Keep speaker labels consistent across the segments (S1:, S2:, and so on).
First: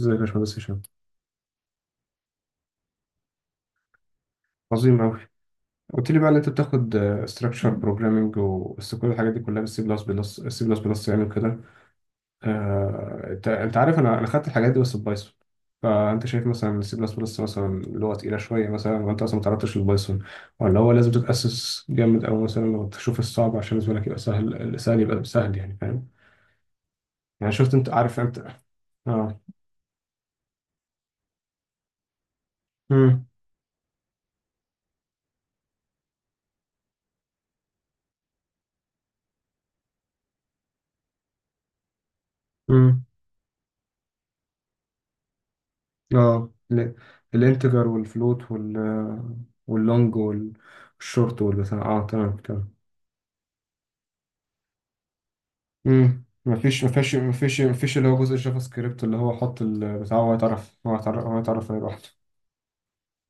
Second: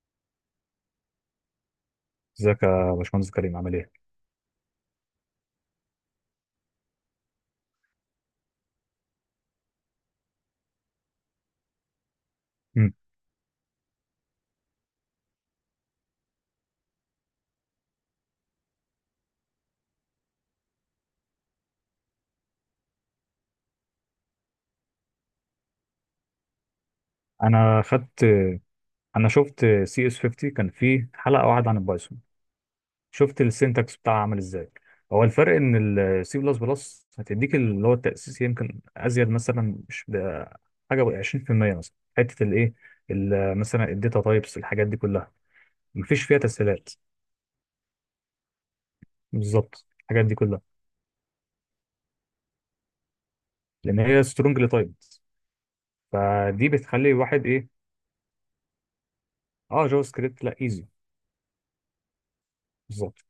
S1: ازيك يا باشمهندس هشام،
S2: ازيك يا باشمهندس كريم، عامل ايه؟
S1: عظيم أوي. قلت لي بقى إن أنت بتاخد ستراكشر بروجرامنج وبس، كل الحاجات دي كلها بالسي بلس بلس، السي بلس بلس يعني وكده.
S2: مم.
S1: أنت عارف، أنا خدت الحاجات دي بس ببايثون. فأنت شايف مثلا السي بلس بلس مثلا لغة تقيلة شوية مثلا، وأنت أصلا ما تعرضتش للبايثون، ولا هو لازم تتأسس جامد؟ أو مثلا لو تشوف الصعب عشان بالنسبة لك يبقى سهل، يعني فاهم يعني؟ شفت
S2: انا
S1: أنت عارف
S2: خدت
S1: أنت.
S2: انا
S1: آه.
S2: شفت سي اس 50، كان فيه حلقه واحده عن البايثون.
S1: مم.
S2: شفت السينتاكس بتاعها عامل ازاي. هو الفرق ان السي بلس بلس هتديك اللي هو التاسيس، يمكن ازيد مثلا، مش ب- حاجه 20% مثلا، حته الايه،
S1: مم.
S2: مثلا الداتا تايبس، الحاجات دي كلها مفيش فيها
S1: اه،
S2: تسهيلات.
S1: الانتجر والفلوت وال،
S2: بالظبط،
S1: واللونج
S2: الحاجات دي كلها،
S1: والشورت والبتاع. اه، تمام تمام.
S2: لان هي سترونجلي تايبد.
S1: امم،
S2: فدي بتخلي الواحد ايه،
S1: مفيش اللي هو جزء الجافا سكريبت اللي هو حط
S2: اه، جافا
S1: البتاع،
S2: سكريبت لا، ايزي.
S1: هو يتعرف عليه لوحده.
S2: بالظبط.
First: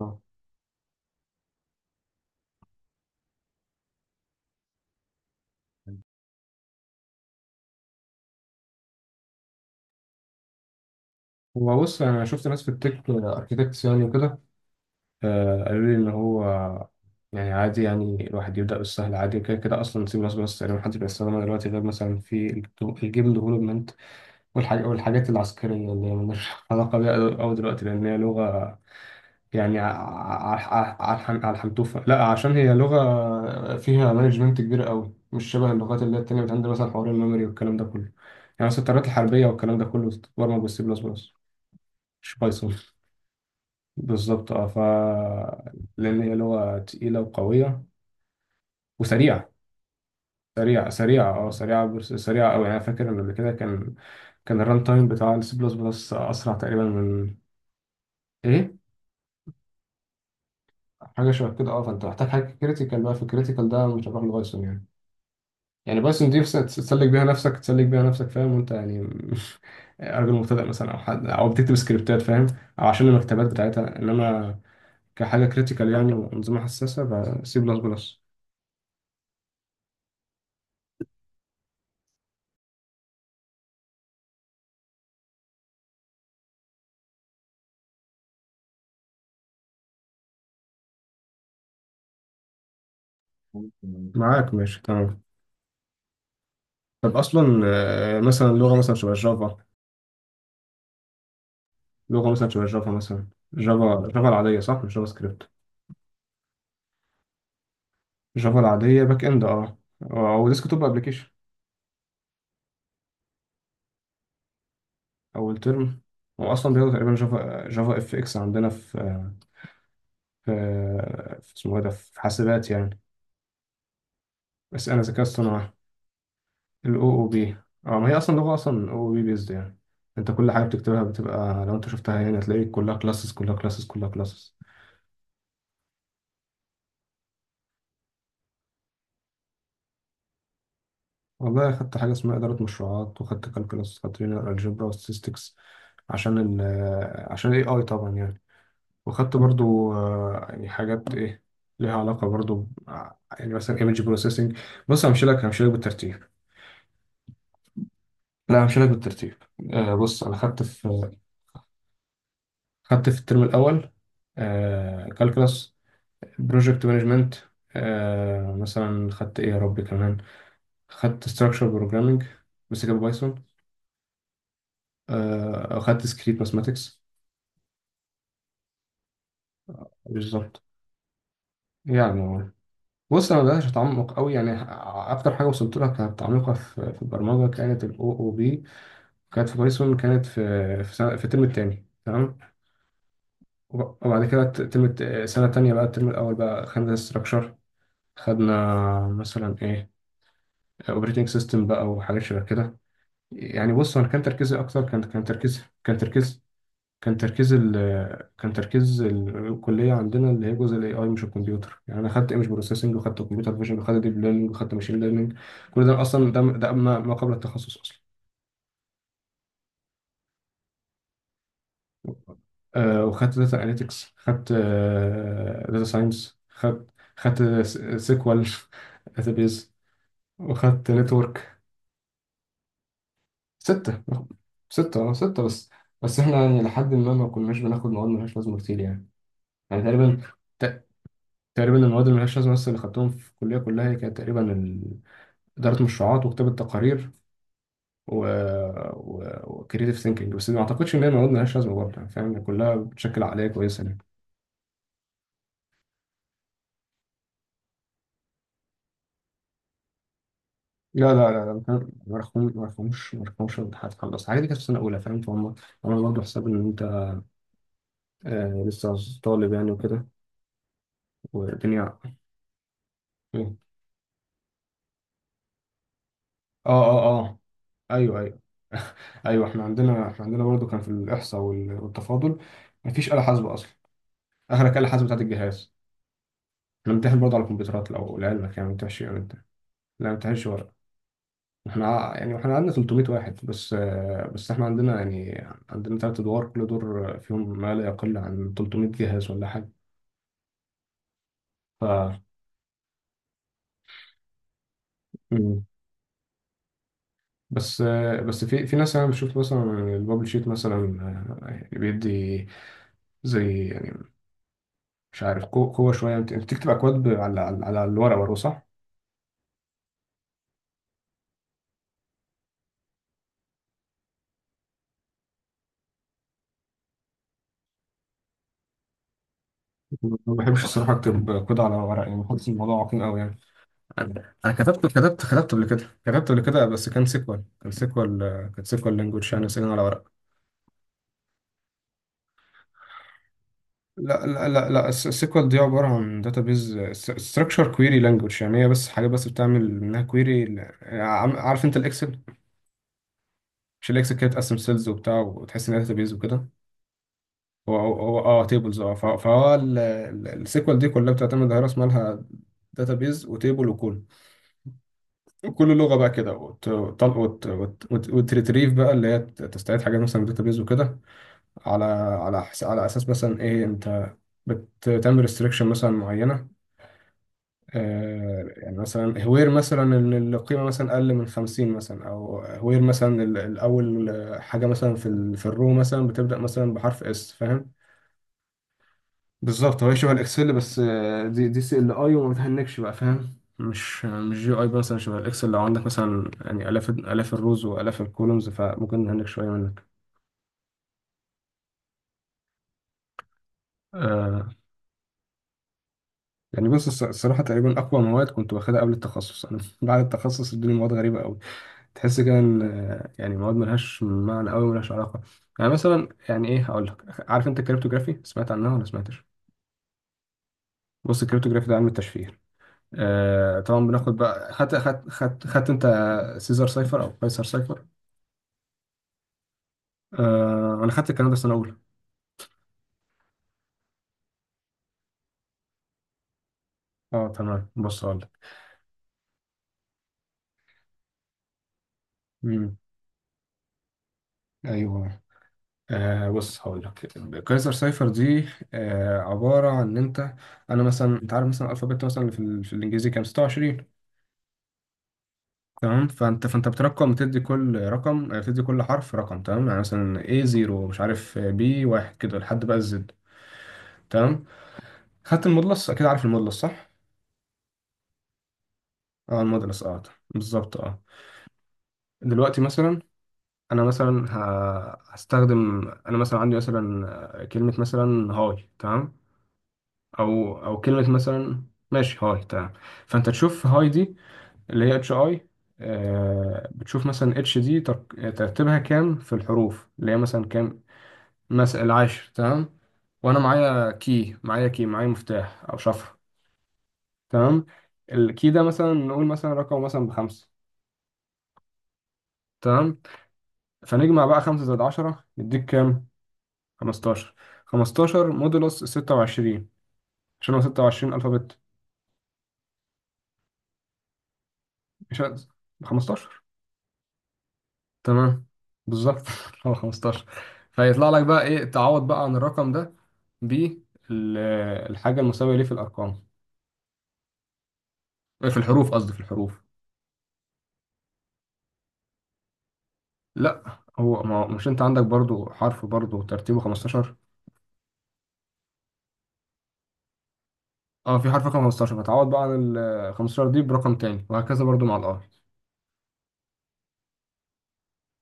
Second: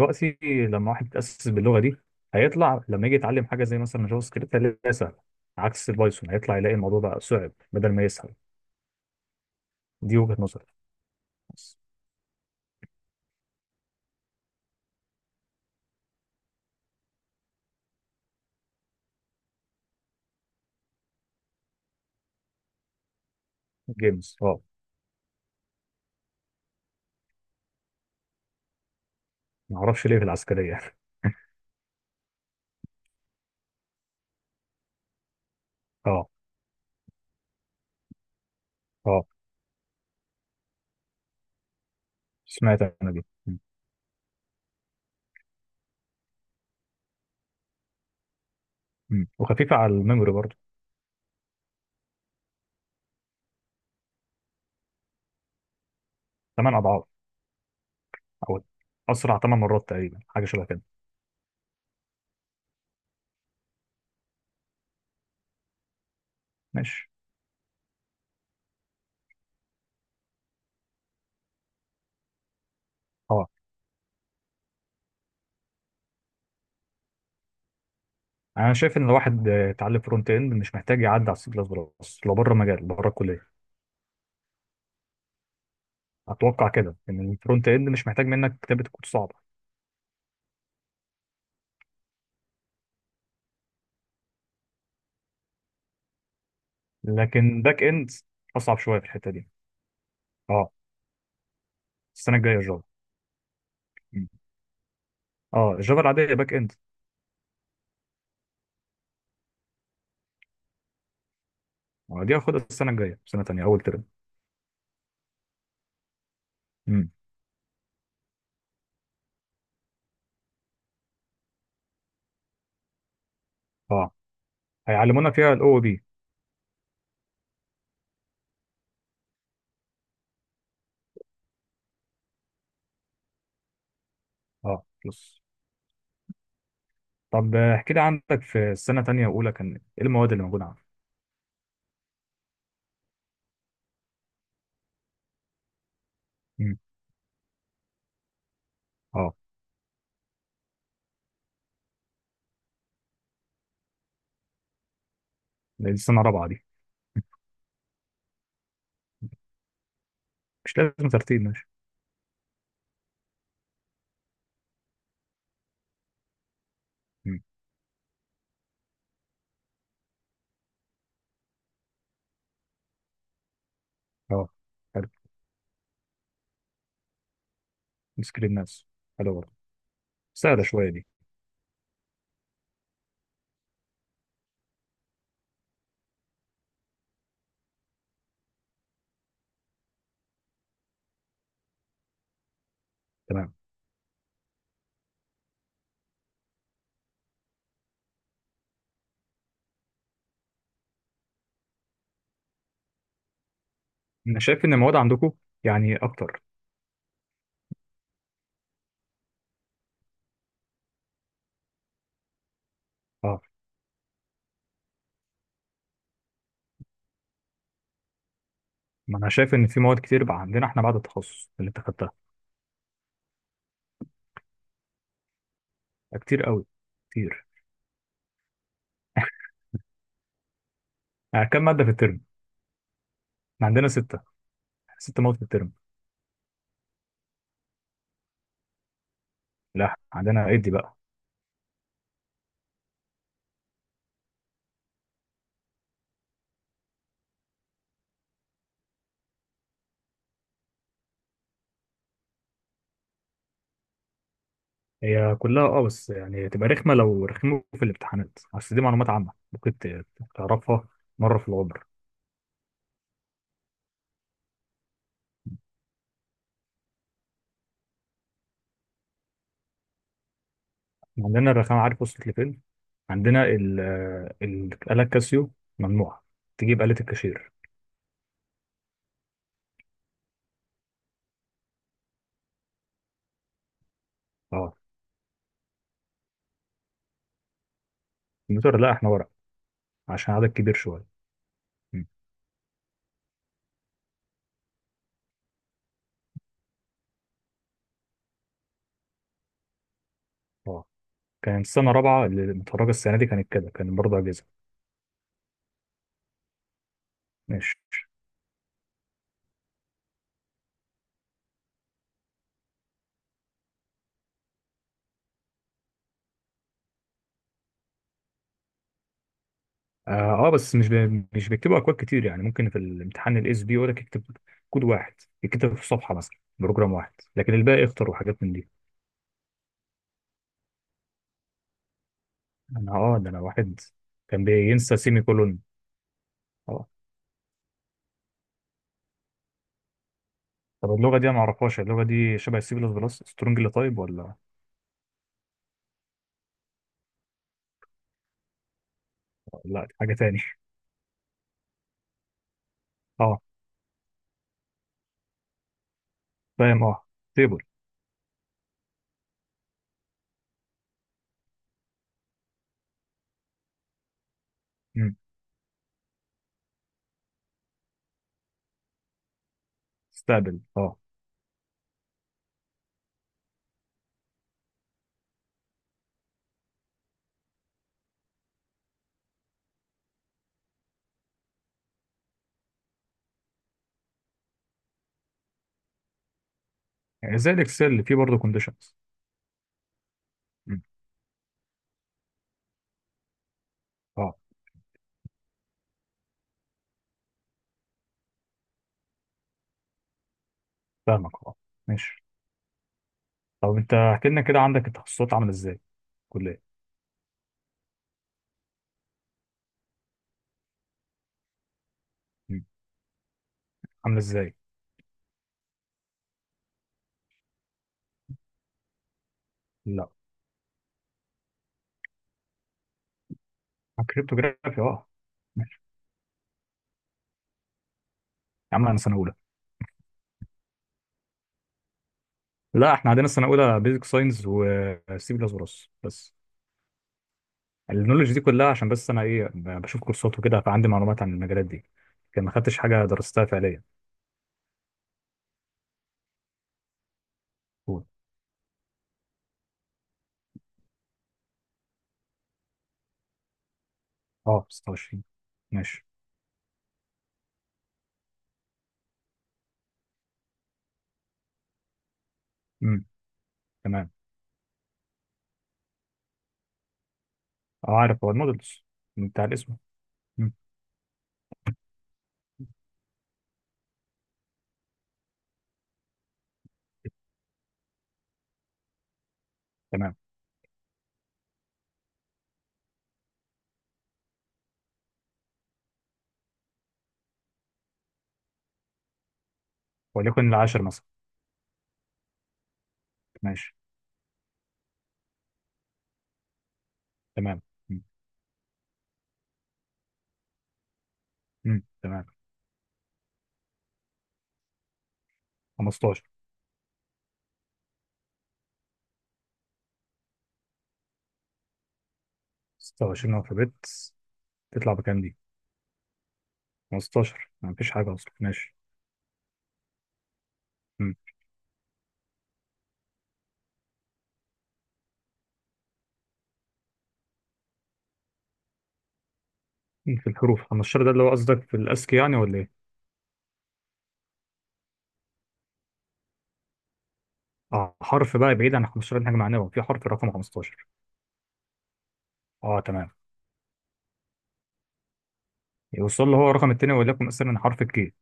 S1: اه.
S2: لما واحد يتأسس باللغة دي، هيطلع لما يجي يتعلم حاجة زي مثلا جافا سكريبت هيلاقيها سهلة. عكس البايثون، هيطلع يلاقي الموضوع بقى صعب بدل ما يسهل. دي وجهة نظري بس.
S1: هو بص، انا شفت ناس في التك اركيتكتس يعني وكده، قالوا لي ان هو يعني عادي، يعني الواحد يبدا بالسهل عادي، كده كده اصلا سي بلس بلس تقريبا محدش بيستخدمها دلوقتي غير مثلا في الجيم ديفلوبمنت.
S2: جيمز، اه.
S1: والحاجات العسكرية اللي هي ملهاش علاقة بيها أوي دلوقتي، لأن هي لغة يعني
S2: ما اعرفش ليه في العسكرية
S1: على الحنتوفة. لا، عشان هي لغة فيها مانجمنت كبير أوي، مش شبه اللغات اللي هي
S2: اه.
S1: التانية، بتعمل مثلا حوار الميموري والكلام ده كله. يعني مثلا الطيارات
S2: اه.
S1: الحربية والكلام ده كله بتتبرمج بالسي بلس بلس، مش بايثون.
S2: سمعت انا دي م.
S1: بالظبط، اه ف لأن هي لغة تقيلة وقوية
S2: م.
S1: وسريعة.
S2: وخفيفة على الميموري برضه.
S1: سريعة سريعة أوي. يعني أنا فاكر إن قبل كده كان الران تايم بتاع السي بلس بلس أسرع
S2: ثمان
S1: تقريبا
S2: اضعاف،
S1: من.
S2: او
S1: إيه؟
S2: اسرع ثمان مرات تقريبا، حاجة شبه كده.
S1: حاجه شبه كده، اه. فانت محتاج حاجه كريتيكال بقى، في الكريتيكال ده مش هتروح لبايثون يعني. يعني بايثون دي بس تسلك
S2: ماشي.
S1: بيها نفسك، فاهم وانت يعني؟ راجل مبتدئ مثلا، او حد او بتكتب سكريبتات فاهم، او عشان المكتبات
S2: اه،
S1: بتاعتها. انما كحاجه كريتيكال يعني، وانظمه حساسه، بسي بلس بلس.
S2: انا شايف ان الواحد، يتعلم فرونت اند مش محتاج يعدي على السي بلس بلس، لو بره مجال بره الكلية. اتوقع كده ان الفرونت اند مش محتاج منك كتابه كود صعبه.
S1: ممكن، معاك ماشي تمام. طب اصلا،
S2: لكن باك اند
S1: مثلا لغه
S2: اصعب
S1: مثلا
S2: شويه في
S1: شبه
S2: الحته دي.
S1: جافا.
S2: اه.
S1: لغه
S2: السنه
S1: مثلا
S2: الجايه
S1: شبه
S2: جافا.
S1: جافا مثلا جافا جافا
S2: مم.
S1: العاديه صح، مش جافا سكريبت.
S2: اه، الجافا العاديه باك اند.
S1: جافا العاديه باك اند اه. او ديسك توب ابلكيشن.
S2: دي هاخدها السنه الجايه، سنه تانيه اول ترم.
S1: اول ترم. هو اصلا بياخدوا
S2: مم.
S1: تقريبا جافا جافا اف اكس عندنا في، في, في اسمه ايه ده، في حاسبات يعني.
S2: اه،
S1: بس انا ذكاء
S2: هيعلمونا فيها
S1: اصطناعي.
S2: الاو بي.
S1: الاو او بي. اه، ما هي اصلا لغه، اصلا او بي بيزد يعني. انت كل حاجه بتكتبها بتبقى، لو انت شفتها يعني هتلاقي كلها كلاسز، كلها كلاسز، كلها كلاسز.
S2: اه بلس. طب، احكي لي، عندك في السنه تانيه واولى كان ايه المواد اللي موجوده عندك؟
S1: والله خدت حاجه اسمها اداره مشروعات، وخدت كالكولاس، خدت لينير الجبرا وستاتستكس عشان ال
S2: مم.
S1: عشان الاي اي طبعا يعني.
S2: اه.
S1: وخدت برضو، يعني حاجات ايه ليها علاقة برضو يعني مثلا ايمج بروسيسنج. بص، همشي لك
S2: دي السنه
S1: بالترتيب.
S2: الرابعه دي؟
S1: لا، همشي لك بالترتيب. بص انا خدت
S2: مش
S1: في،
S2: لازم ترتيب، ماشي.
S1: خدت في الترم الاول كالكلاس، بروجكت مانجمنت.
S2: مم.
S1: مثلا خدت ايه يا ربي كمان؟ خدت ستراكشر بروجرامنج بس كان بايثون.
S2: اه. حلو.
S1: خدت سكريت ماثماتكس.
S2: سكرين ناس. حلو برضه.
S1: بالظبط.
S2: سهله شويه دي.
S1: يعني هو- بص انا مبقاش اتعمق قوي يعني. اكتر حاجه وصلت لها كانت تعميقها في البرمجه كانت الاو او بي. كانت في بايثون، كانت سنة، في الترم التاني تمام.
S2: تمام.
S1: وبعد كده سنة تانية بقى، الترم الأول بقى خدنا ستراكشر. خدنا مثلا إيه، أوبريتنج سيستم بقى وحاجات شبه كده. يعني بص، أنا كان
S2: انا
S1: تركيزي
S2: شايف ان
S1: أكتر،
S2: المواد
S1: كان كان
S2: عندكم
S1: تركيز
S2: يعني
S1: كان
S2: اكتر.
S1: تركيز كان تركيز ال كان تركيز الكلية عندنا اللي هي جزء الاي اي، مش الكمبيوتر يعني. انا خدت ايمج بروسيسنج، وخدت
S2: اه،
S1: كمبيوتر فيجن، وخدت ديب ليرنينج، وخدت ماشين ليرنينج. كل ده اصلا ده ده ما ما قبل التخصص اصلا.
S2: ما انا شايف ان في مواد كتير بقى عندنا احنا بعد التخصص اللي انت خدتها.
S1: وخدت داتا اناليتكس، خدت داتا ساينس،
S2: كتير قوي.
S1: خدت
S2: كتير.
S1: سيكوال، داتابيز، وخدت
S2: يعني
S1: نتورك.
S2: كم ماده في الترم؟ احنا عندنا
S1: ستة
S2: سته.
S1: ستة، اه
S2: ست مواد في
S1: ستة بس.
S2: الترم.
S1: بس احنا يعني لحد ما، كناش بناخد مواد ملهاش لازمة كتير يعني. يعني
S2: لا،
S1: تقريبا،
S2: عندنا ايدي
S1: ت-
S2: بقى.
S1: تقريبا المواد اللي ملهاش لازمة بس اللي خدتهم في الكلية كلها، هي كانت تقريبا إدارة مشروعات، وكتابة تقارير، و و وكريتيف ثينكينج. بس ما اعتقدش ان هي مواد ملهاش لازمة برضه يعني، فاهم يعني؟ كلها بتشكل عقلية كويسة يعني.
S2: هي كلها اه، بس يعني تبقى رخمه لو رخموا في الامتحانات، اصل دي معلومات عامه ممكن تعرفها.
S1: لا لا
S2: مره
S1: لا
S2: في
S1: لا، ما
S2: العمر.
S1: كان- ما رقمش ما رقمش ما رقمش الامتحانات خلاص، الحاجات دي كانت في سنة أولى، فاهم فهم. عملوا برضه حساب إن أنت، لسه طالب يعني وكده.
S2: عندنا الرخامه
S1: والدنيا.
S2: عارف وصلت لفين؟ عندنا
S1: إيه.
S2: الآلة الكاسيو ممنوعة،
S1: آه
S2: تجيب آلة
S1: آه آه.
S2: الكاشير.
S1: أيوه أيوه. أيوه، إحنا عندنا، إحنا عندنا برضه كان في الإحصاء والتفاضل، مفيش آلة حاسبة أصلا.
S2: اه.
S1: آخرك آلة حاسبة بتاعت الجهاز. إحنا بنمتحن برضه على الكمبيوترات لو لعلمك يعني، ما
S2: الكمبيوتر لا،
S1: بنمتحنش
S2: احنا
S1: يعني،
S2: ورق.
S1: أنت لا. ما
S2: عشان
S1: بنمتحنش
S2: عدد
S1: ورق.
S2: كبير شوية.
S1: إحنا
S2: مم.
S1: يعني إحنا عندنا 300 واحد بس. آه بس إحنا عندنا يعني، عندنا تلات أدوار، كل دور فيهم ما لا يقل عن 300 جهاز ولا حاجة.
S2: اه، كانت
S1: ف.
S2: سنة رابعة اللي متخرجة السنة دي كانت كده، كان برضه أجهزة.
S1: مم.
S2: ماشي.
S1: بس بس في ناس، انا بشوف مثلا البابل شيت مثلا، يعني بيدي زي يعني، مش عارف قوه شويه. انت أنت بتكتب اكواد على على الورق برضه صح؟
S2: اه، بس مش بيكتبوا اكواد كتير. يعني ممكن في الامتحان الاس بي يقول لك اكتب كود واحد، يكتب في صفحه مثلا بروجرام واحد، لكن الباقي اختر وحاجات من دي.
S1: ما بحبش الصراحه اكتب كود على ورق يعني، بحس الموضوع
S2: انا
S1: عقيم
S2: اه،
S1: قوي
S2: ده
S1: يعني.
S2: انا واحد. كان
S1: أنا
S2: بينسى سيمي
S1: كتبت
S2: كولون.
S1: قبل كده،
S2: اه.
S1: بس كان سيكوال. كان سيكوال لانجوج يعني، سيكوال على ورق.
S2: طب اللغه دي انا ما اعرفهاش، اللغه دي شبه السي بلس بلس سترونج اللي طيب،
S1: لا
S2: ولا؟
S1: لا لا لا، السيكوال دي عباره عن داتابيز، ستراكشر كويري لانجوج يعني، هي بس حاجه بس بتعمل
S2: لا، دي
S1: منها
S2: حاجه تاني
S1: كويري. عارف انت الاكسل؟
S2: اه.
S1: مش الاكسل كده بتقسم سيلز وبتاع، وتحس ان بيز وكده؟
S2: فاهم اه. تيبل.
S1: هو اه، تيبلز اه، فهو السيكوال دي كلها بتعتمد على راس مالها، بيز وتيبل، وكل، وكل لغه بقى كده. وتريتريف بقى، اللي هي تستعيد حاجات مثلا من بيز
S2: استقبل اه.
S1: وكده، على، على على اساس مثلا ايه انت بتعمل ريستريكشن مثلا معينه، يعني مثلا هوير مثلا ان القيمه مثلا اقل من 50 مثلا، او هوير مثلا الاول حاجه مثلا في الرو مثلا بتبدا مثلا بحرف اس،
S2: يعني زي
S1: فاهم؟
S2: الاكسل اللي فيه برضه كونديشنز؟
S1: بالظبط، هو شبه الاكسل بس، دي دي سي ال اي، وما بتهنكش بقى فاهم.
S2: اه.
S1: مش جي اي مثلا شبه الاكسل لو عندك مثلا يعني الاف الاف الروز والاف الكولومز، فممكن نهنك شويه منك.
S2: فاهمك اه. ماشي. طب انت احكي لنا
S1: آه.
S2: كده، عندك التخصصات عامله ازاي؟ كليه.
S1: يعني بص، الصراحه تقريبا اقوى مواد كنت واخدها قبل التخصص انا. بعد التخصص الدنيا مواد غريبه قوي. تحس كده ان،
S2: مم.
S1: يعني مواد ملهاش
S2: عامله
S1: معنى
S2: ازاي؟
S1: قوي، ملهاش علاقه. يعني مثلا، يعني ايه، هقول لك. عارف انت الكريپتوغرافي، سمعت عنها ولا سمعتش؟
S2: لا.
S1: بص الكريپتوغرافي ده علم التشفير. آه طبعا بناخد بقى،
S2: كريبتوجرافي اه.
S1: خدت
S2: ماشي.
S1: انت سيزار سايفر او قيصر سايفر.
S2: يا عم انا سنه اولى.
S1: انا خدت الكلام ده سنه اولى.
S2: لا احنا عندنا سنه اولى بيزك ساينس وسي بلس بلس بس.
S1: اه تمام، بص هقول لك.
S2: النولج دي كلها عشان بس انا ايه، بشوف كورسات وكده، فعندي معلومات عن المجالات دي، لكن ما
S1: امم.
S2: خدتش حاجه درستها فعليا.
S1: ايوه. بص هقول لك. قيصر
S2: قول.
S1: سايفر دي، عباره عن ان انت، انا مثلا. انت عارف مثلا الالفابت مثلا اللي في الانجليزي كام؟ 26.
S2: اه، 26. ماشي.
S1: تمام. فانت بترقم، بتدي كل حرف رقم. تمام، يعني مثلا A 0 مش عارف، B واحد، كده لحد بقى
S2: امم.
S1: الزد.
S2: تمام.
S1: تمام. خدت المودلس؟ اكيد عارف المودلس صح.
S2: اه عارف، هو المودلز
S1: اه
S2: بتاع الاسم.
S1: المودلس اه.
S2: امم.
S1: بالظبط اه. دلوقتي مثلا، انا مثلا هستخدم، انا مثلا عندي مثلا، كلمة مثلا هاي تمام.
S2: تمام.
S1: او كلمة مثلا، ماشي، هاي تمام. فانت تشوف هاي دي، اللي هي اتش اي، بتشوف مثلا اتش دي ترتيبها كام في الحروف اللي هي مثلا
S2: وليكن
S1: كام؟
S2: العاشر مثلا.
S1: مثلا العاشر، تمام. وانا
S2: ماشي.
S1: معايا كي، معايا مفتاح او شفره.
S2: تمام.
S1: تمام.
S2: امم.
S1: الكي ده مثلا نقول مثلا رقم مثلا بخمسة.
S2: تمام.
S1: تمام. فنجمع بقى، خمسة زائد 10 يديك كام؟
S2: 15.
S1: 15. خمستاشر مودولوس 26، عشان هو 26 ألفابت.
S2: 26 الفابت، تطلع بكام
S1: مش
S2: دي؟
S1: 15.
S2: 15، ما فيش حاجه اصلا.
S1: تمام،
S2: ماشي.
S1: بالظبط. هو 15. فيطلع لك بقى، ايه، تعوض بقى عن الرقم ده بالحاجة المساوية ليه في الأرقام، إيه، في الحروف قصدي، في الحروف.
S2: في الحروف 15 ده، اللي هو قصدك في الأسكي يعني ولا إيه؟
S1: لا، هو ما مش، انت عندك برضو حرف برضو ترتيبه 15.
S2: آه، حرف بقى، بعيد عن 15 دي، حاجة معنوية، في حرف رقم 15.
S1: اه، في حرف رقم 15، فتعوض بقى عن
S2: أه تمام.
S1: ال 15 دي برقم تاني، وهكذا برضو مع الار.
S2: يوصل له هو الرقم التاني، وليكن مثلا حرف الكي.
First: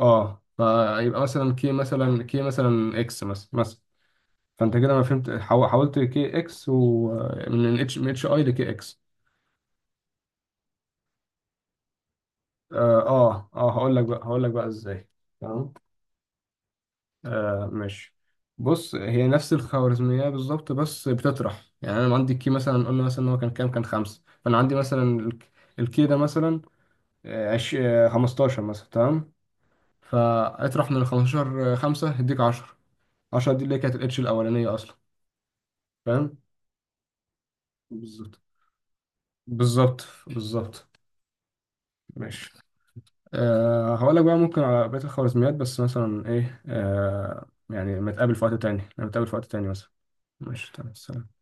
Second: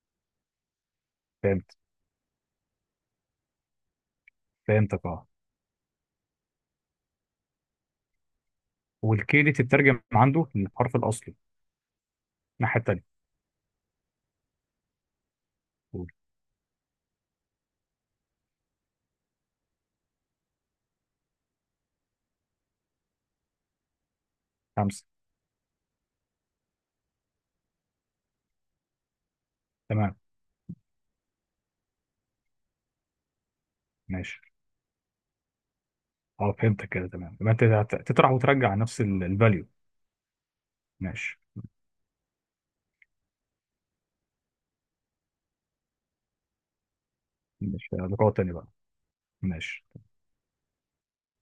S1: اه، فيبقى مثلا كي،
S2: فهمت.
S1: مثلا اكس مثلا فانت كده ما
S2: فهمتك أه.
S1: فهمت، حولت كي اكس، ومن اتش، من اتش اي لكي اكس.
S2: والكي دي تترجم عنده للحرف الأصلي الناحية التانية.
S1: هقول لك بقى، ازاي. تمام.
S2: قول.
S1: ماشي. بص هي نفس الخوارزمية بالظبط، بس بتطرح يعني. أنا لما عندي الكي مثلا، قلنا مثلا إن هو كان كام، كان خمسة، فأنا عندي
S2: خمسة.
S1: مثلا الكي ده مثلا، آه، عش... آه، 15 مثلا تمام.
S2: تمام.
S1: فاطرح من ال 15 خمسة، هيديك 10. 10 دي اللي هي كانت الاتش
S2: ماشي.
S1: الأولانية أصلا، فاهم.
S2: أه فهمتك كده، تمام. يبقى أنت تطرح
S1: بالظبط
S2: وترجع نفس الفاليو.
S1: بالظبط بالظبط.
S2: ماشي.
S1: ماشي. هقول لك بقى ممكن على بقية الخوارزميات بس. مثلا إيه،
S2: ماشي،
S1: يعني ما
S2: لقاء
S1: تقابل في
S2: تاني
S1: وقت
S2: بقى.
S1: تاني، نتقابل في وقت تاني
S2: ماشي.
S1: مثلا. ماشي، تمام، سلام.